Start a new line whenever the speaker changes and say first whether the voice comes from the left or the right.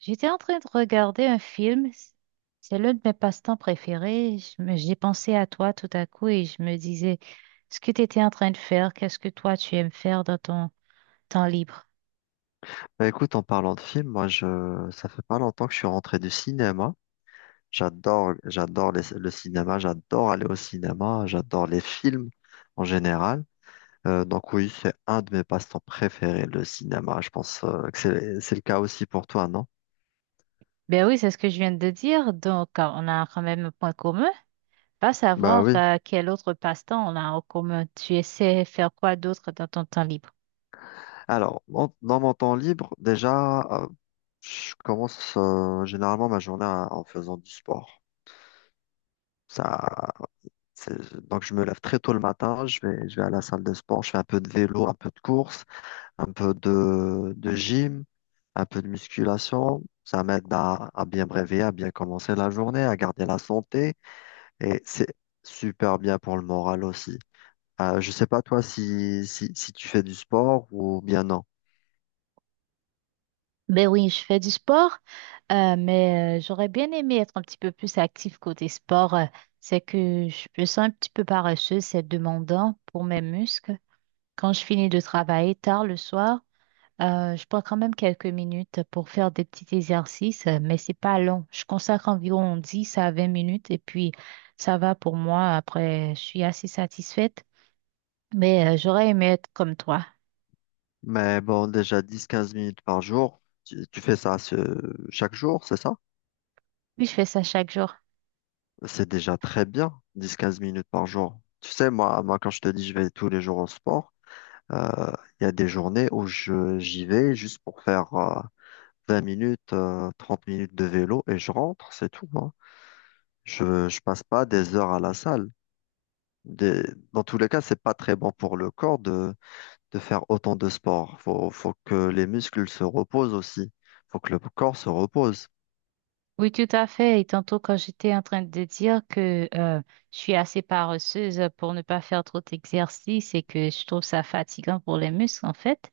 right: J'étais en train de regarder un film. C'est l'un de mes passe-temps préférés. J'ai pensé à toi tout à coup et je me disais, ce que tu étais en train de faire, qu'est-ce que toi tu aimes faire dans ton temps libre?
left: Bah écoute, en parlant de films, moi je ça fait pas longtemps que je suis rentré du cinéma. Le cinéma, j'adore aller au cinéma, j'adore les films en général. Donc oui, c'est un de mes passe-temps préférés, le cinéma. Je pense que c'est le cas aussi pour toi, non?
right: Ben oui, c'est ce que je viens de dire. Donc, on a quand même un point commun. Pas
left: Bah
right: savoir
left: oui.
right: quel autre passe-temps on a en commun. Tu essaies faire quoi d'autre dans ton temps libre?
left: Alors, dans mon temps libre, déjà, je commence généralement ma journée en faisant du sport. Ça, c'est- donc je me lève très tôt le matin, je vais à la salle de sport, je fais un peu de vélo, un peu de course. Un peu de gym, un peu de musculation. Ça m'aide à bien me réveiller, à bien commencer la journée, à garder la santé. Et c'est super bien pour le moral aussi. Je sais pas toi si tu fais du sport ou bien non.
right: Ben oui, je fais du sport, j'aurais bien aimé être un petit peu plus active côté sport. C'est que je me sens un petit peu paresseuse, c'est demandant pour mes muscles. Quand je finis de travailler tard le soir, je prends quand même quelques minutes pour faire des petits exercices, mais c'est pas long. Je consacre environ 10 à 20 minutes et puis ça va pour moi. Après, je suis assez satisfaite, j'aurais aimé être comme toi.
left: Mais bon, déjà dix quinze minutes par jour, tu fais ça chaque jour, c'est ça?
right: Puis je fais ça chaque jour.
left: C'est déjà très bien, dix quinze minutes par jour. Tu sais, quand je te dis je vais tous les jours au sport, euh, il y a des journées où j'y vais juste pour faire 20 minutes, 30 minutes de vélo et je rentre, c'est tout, hein. Je passe pas des heures à la salle. Des- Dans tous les cas, c'est pas très bon pour le corps de faire autant de sport. Faut que les muscles se reposent aussi. Faut que le corps se repose.
right: Oui, tout à fait. Et tantôt, quand j'étais en train de dire que je suis assez paresseuse pour ne pas faire trop d'exercice et que je trouve ça fatigant pour les muscles, en fait,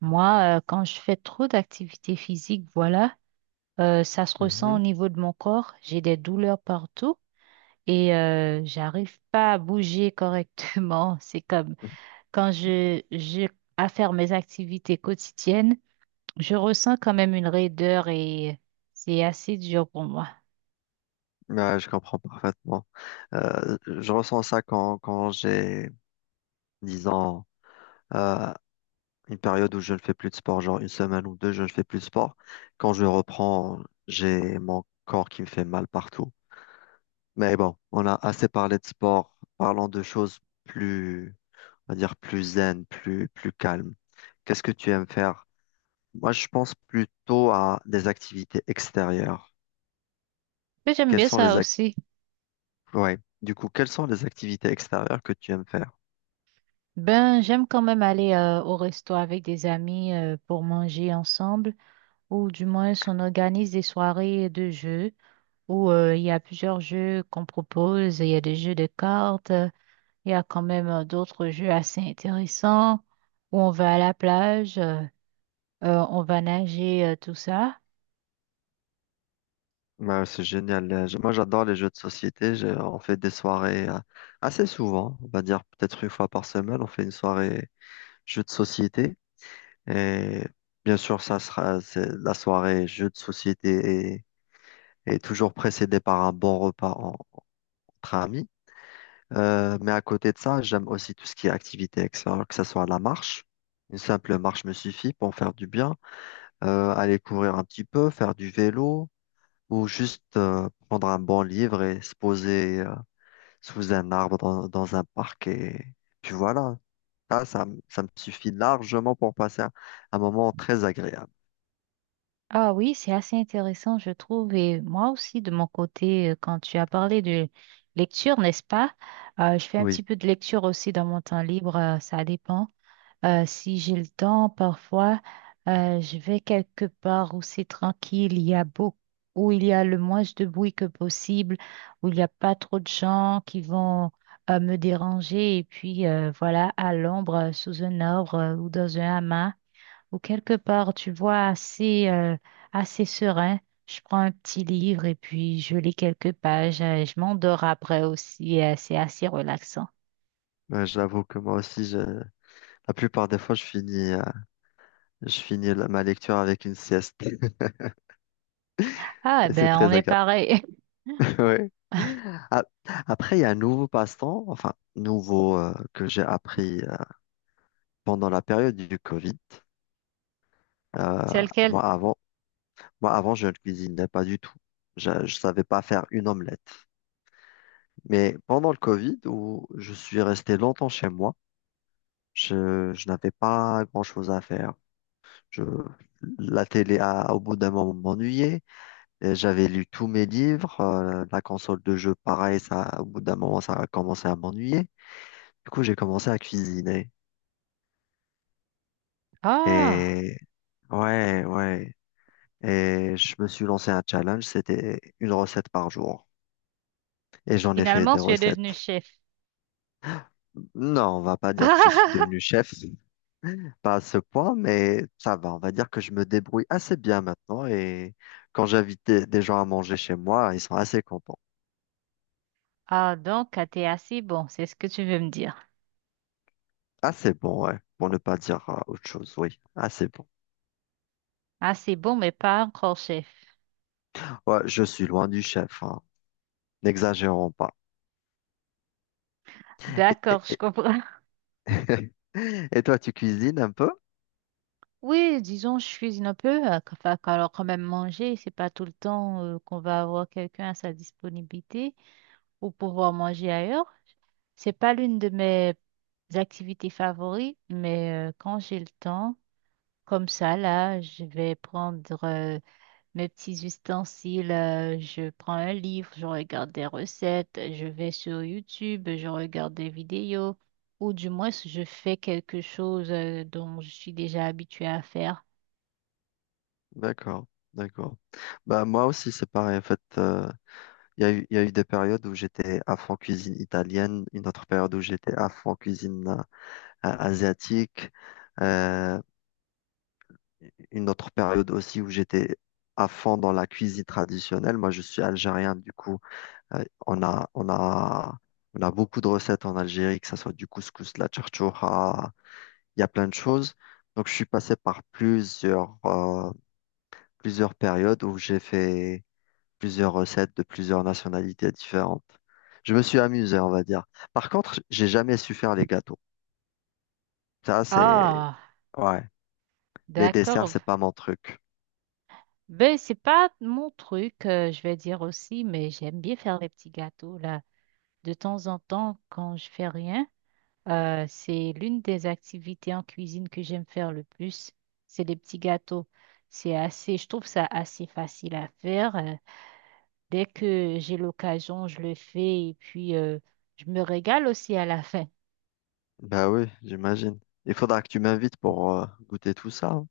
right: moi, quand je fais trop d'activité physique, voilà, ça se ressent au
left: Mhm.
right: niveau de mon corps. J'ai des douleurs partout et j'arrive pas à bouger correctement. C'est comme quand je j'ai à faire mes activités quotidiennes, je ressens quand même une raideur et c'est assez dur pour moi.
left: Ouais, je comprends parfaitement. Je ressens ça quand j'ai, disons, euh, une période où je ne fais plus de sport, genre une semaine ou deux, je ne fais plus de sport. Quand je reprends, j'ai mon corps qui me fait mal partout. Mais bon, on a assez parlé de sport. Parlons de choses plus, on va dire plus zen, plus calmes. Qu'est-ce que tu aimes faire? Moi, je pense plutôt à des activités extérieures.
right: Mais j'aime
left: Quelles
right: bien
left: sont
right: ça
left: les ac-
right: aussi.
left: Ouais. Du coup, quelles sont les activités extérieures que tu aimes faire?
right: Ben, j'aime quand même aller au resto avec des amis pour manger ensemble, ou du moins on organise des soirées de jeux où il y a plusieurs jeux qu'on propose. Il y a des jeux de cartes, il y a quand même d'autres jeux assez intéressants où on va à la plage, on va nager, tout ça.
left: Ouais, c'est génial. Moi, j'adore les jeux de société. On fait des soirées assez souvent. On va dire peut-être une fois par semaine. On fait une soirée jeux de société. Et bien sûr, ça sera c'est la soirée jeux de société et toujours précédé par un bon repas entre amis. Mais à côté de ça, j'aime aussi tout ce qui est activité extérieure, que ce soit la marche. Une simple marche me suffit pour faire du bien, aller courir un petit peu, faire du vélo ou juste prendre un bon livre et se poser sous un arbre dans un parc. Et puis voilà, ça me suffit largement pour passer un moment très agréable.
right: Ah oui, c'est assez intéressant, je trouve. Et moi aussi, de mon côté, quand tu as parlé de lecture, n'est-ce pas? Je fais un petit
left: Oui,
right: peu de lecture aussi dans mon temps libre, ça dépend. Si j'ai le temps, parfois, je vais quelque part où c'est tranquille, il y a beaucoup, où il y a le moins de bruit que possible, où il n'y a pas trop de gens qui vont me déranger. Et puis, voilà, à l'ombre, sous un arbre ou dans un hamac ou quelque part, tu vois, assez serein. Je prends un petit livre et puis je lis quelques pages. Je m'endors après aussi. C'est assez relaxant.
left: j'avoue que moi aussi, la plupart des fois, je finis ma lecture avec une sieste.
right: Ah,
left: Et c'est
right: ben, on
left: très
right: est
left: agréable.
right: pareil.
left: Ouais. A- Après, il y a un nouveau passe-temps, enfin, nouveau que j'ai appris pendant la période du Covid. Euh,
right: C'est lequel?
left: moi, avant, moi, avant, je ne cuisinais pas du tout. Je ne savais pas faire une omelette. Mais pendant le Covid, où je suis resté longtemps chez moi, je n'avais pas grand-chose à faire. Je, la télé, au bout d'un moment, m'ennuyait. Et j'avais lu tous mes livres. Euh, la console de jeu, pareil, ça, au bout d'un moment, ça a commencé à m'ennuyer. Du coup, j'ai commencé à cuisiner.
right: Ah,
left: Et ouais, ouais. Et je me suis lancé un challenge, c'était une recette par jour. Et j'en ai fait
right: finalement,
left: des
right: tu es devenu
left: recettes.
right: chef.
left: Non, on va pas dire que je suis devenu chef, pas à ce point, mais ça va. On va dire que je me débrouille assez bien maintenant. Et quand j'invite des gens à manger chez moi, ils sont assez contents.
right: Ah, donc, ah, t'es assez bon, c'est ce que tu veux me dire.
left: Assez bon, ouais. Pour ne pas dire autre chose, oui. Assez bon.
right: Assez bon, mais pas encore chef.
left: Ouais, je suis loin du chef, hein. N'exagérons pas. Et,
right: D'accord, je
left: et-
right: comprends.
left: et toi, tu cuisines un peu?
right: Oui, disons, je cuisine un peu. Enfin, quand même, manger, c'est pas tout le temps qu'on va avoir quelqu'un à sa disponibilité pour pouvoir manger ailleurs. C'est pas l'une de mes activités favorites, mais quand j'ai le temps, comme ça, là, je vais prendre mes petits ustensiles, je prends un livre, je regarde des recettes, je vais sur YouTube, je regarde des vidéos, ou du moins je fais quelque chose dont je suis déjà habituée à faire.
left: D'accord, d'accord. Bah moi aussi c'est pareil. En fait, il y a eu des périodes où j'étais à fond cuisine italienne, une autre période où j'étais à fond cuisine asiatique, euh, une autre période aussi où j'étais à fond dans la cuisine traditionnelle. Moi je suis algérien, du coup euh, on a on a on a beaucoup de recettes en Algérie, que ce soit du couscous, la charchoura, il y a plein de choses. Donc je suis passé par plusieurs plusieurs périodes où j'ai fait plusieurs recettes de plusieurs nationalités différentes. Je me suis amusé, on va dire. Par contre, j'ai jamais su faire les gâteaux. Ça, c'est...
right: Ah,
left: Ouais, les desserts,
right: d'accord.
left: c'est pas mon truc.
right: Ben, c'est pas mon truc, je vais dire aussi, mais j'aime bien faire les petits gâteaux, là. De temps en temps, quand je fais rien, c'est l'une des activités en cuisine que j'aime faire le plus. C'est les petits gâteaux. C'est assez, je trouve ça assez facile à faire. Dès que j'ai l'occasion, je le fais et puis je me régale aussi à la fin.
left: Bah oui, j'imagine. Il faudra que tu m'invites pour goûter tout ça, hein.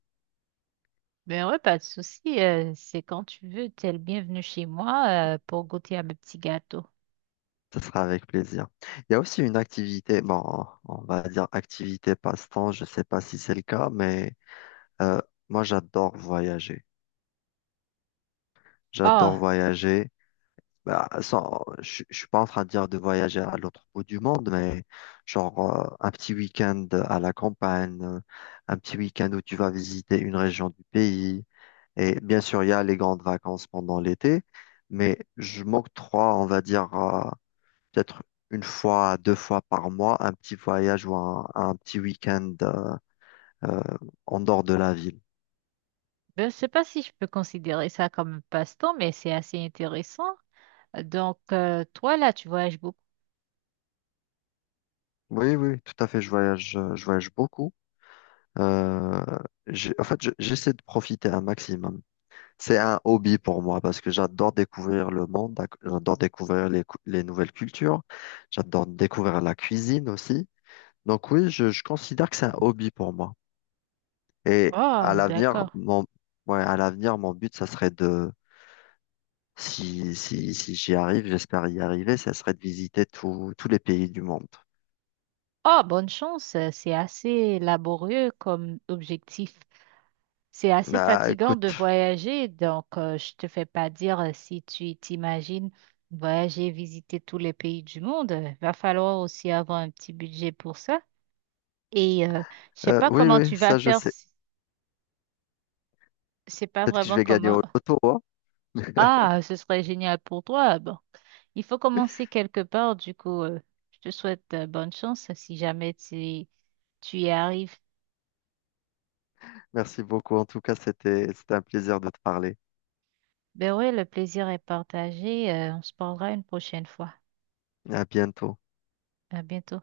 right: Ben ouais, pas de souci. C'est quand tu veux, t'es le bienvenu chez moi pour goûter à mes petits gâteaux.
left: Ça sera avec plaisir. Il y a aussi une activité, bon, on va dire activité passe-temps, je sais pas si c'est le cas, mais euh, moi j'adore voyager. J'adore
right: Ah,
left: voyager. Bah, sans, je suis pas en train de dire de voyager à l'autre bout du monde, mais genre un petit week-end à la campagne, un petit week-end où tu vas visiter une région du pays. Et bien sûr, il y a les grandes vacances pendant l'été, mais je m'octroie, on va dire, peut-être une fois, deux fois par mois, un petit voyage ou un petit week-end euh, en dehors de la ville.
right: ben, je sais pas si je peux considérer ça comme un passe-temps, mais c'est assez intéressant. Donc, toi, là, tu voyages beaucoup.
left: Oui, oui, tout à fait, je voyage beaucoup. Euh, En fait, j'essaie de profiter un maximum. C'est un hobby pour moi parce que j'adore découvrir le monde, j'adore découvrir les nouvelles cultures, j'adore découvrir la cuisine aussi. Donc oui, je considère que c'est un hobby pour moi. Et à
right: Oh,
left: l'avenir,
right: d'accord.
left: mon, ouais, à l'avenir, mon but, ça serait de, si j'y arrive, j'espère y arriver, ça serait de visiter tous les pays du monde.
right: Oh, bonne chance. C'est assez laborieux comme objectif. C'est assez
left: Bah
right: fatigant de
left: écoute,
right: voyager, donc je te fais pas dire si tu t'imagines voyager, visiter tous les pays du monde. Va falloir aussi avoir un petit budget pour ça. Et je sais pas
left: oui,
right: comment
left: oui,
right: tu vas
left: ça je
right: faire.
left: sais.
right: Si- C'est pas
left: Peut-être que je
right: vraiment
left: vais gagner
right: comment.
left: au loto, hein.
right: Ah, ce serait génial pour toi. Bon, il faut commencer quelque part. Du coup, je te souhaite bonne chance si jamais tu y arrives.
left: Merci beaucoup. En tout cas, c'était un plaisir de te parler.
right: Ben oui, le plaisir est partagé. On se parlera une prochaine fois.
left: À bientôt.
right: À bientôt.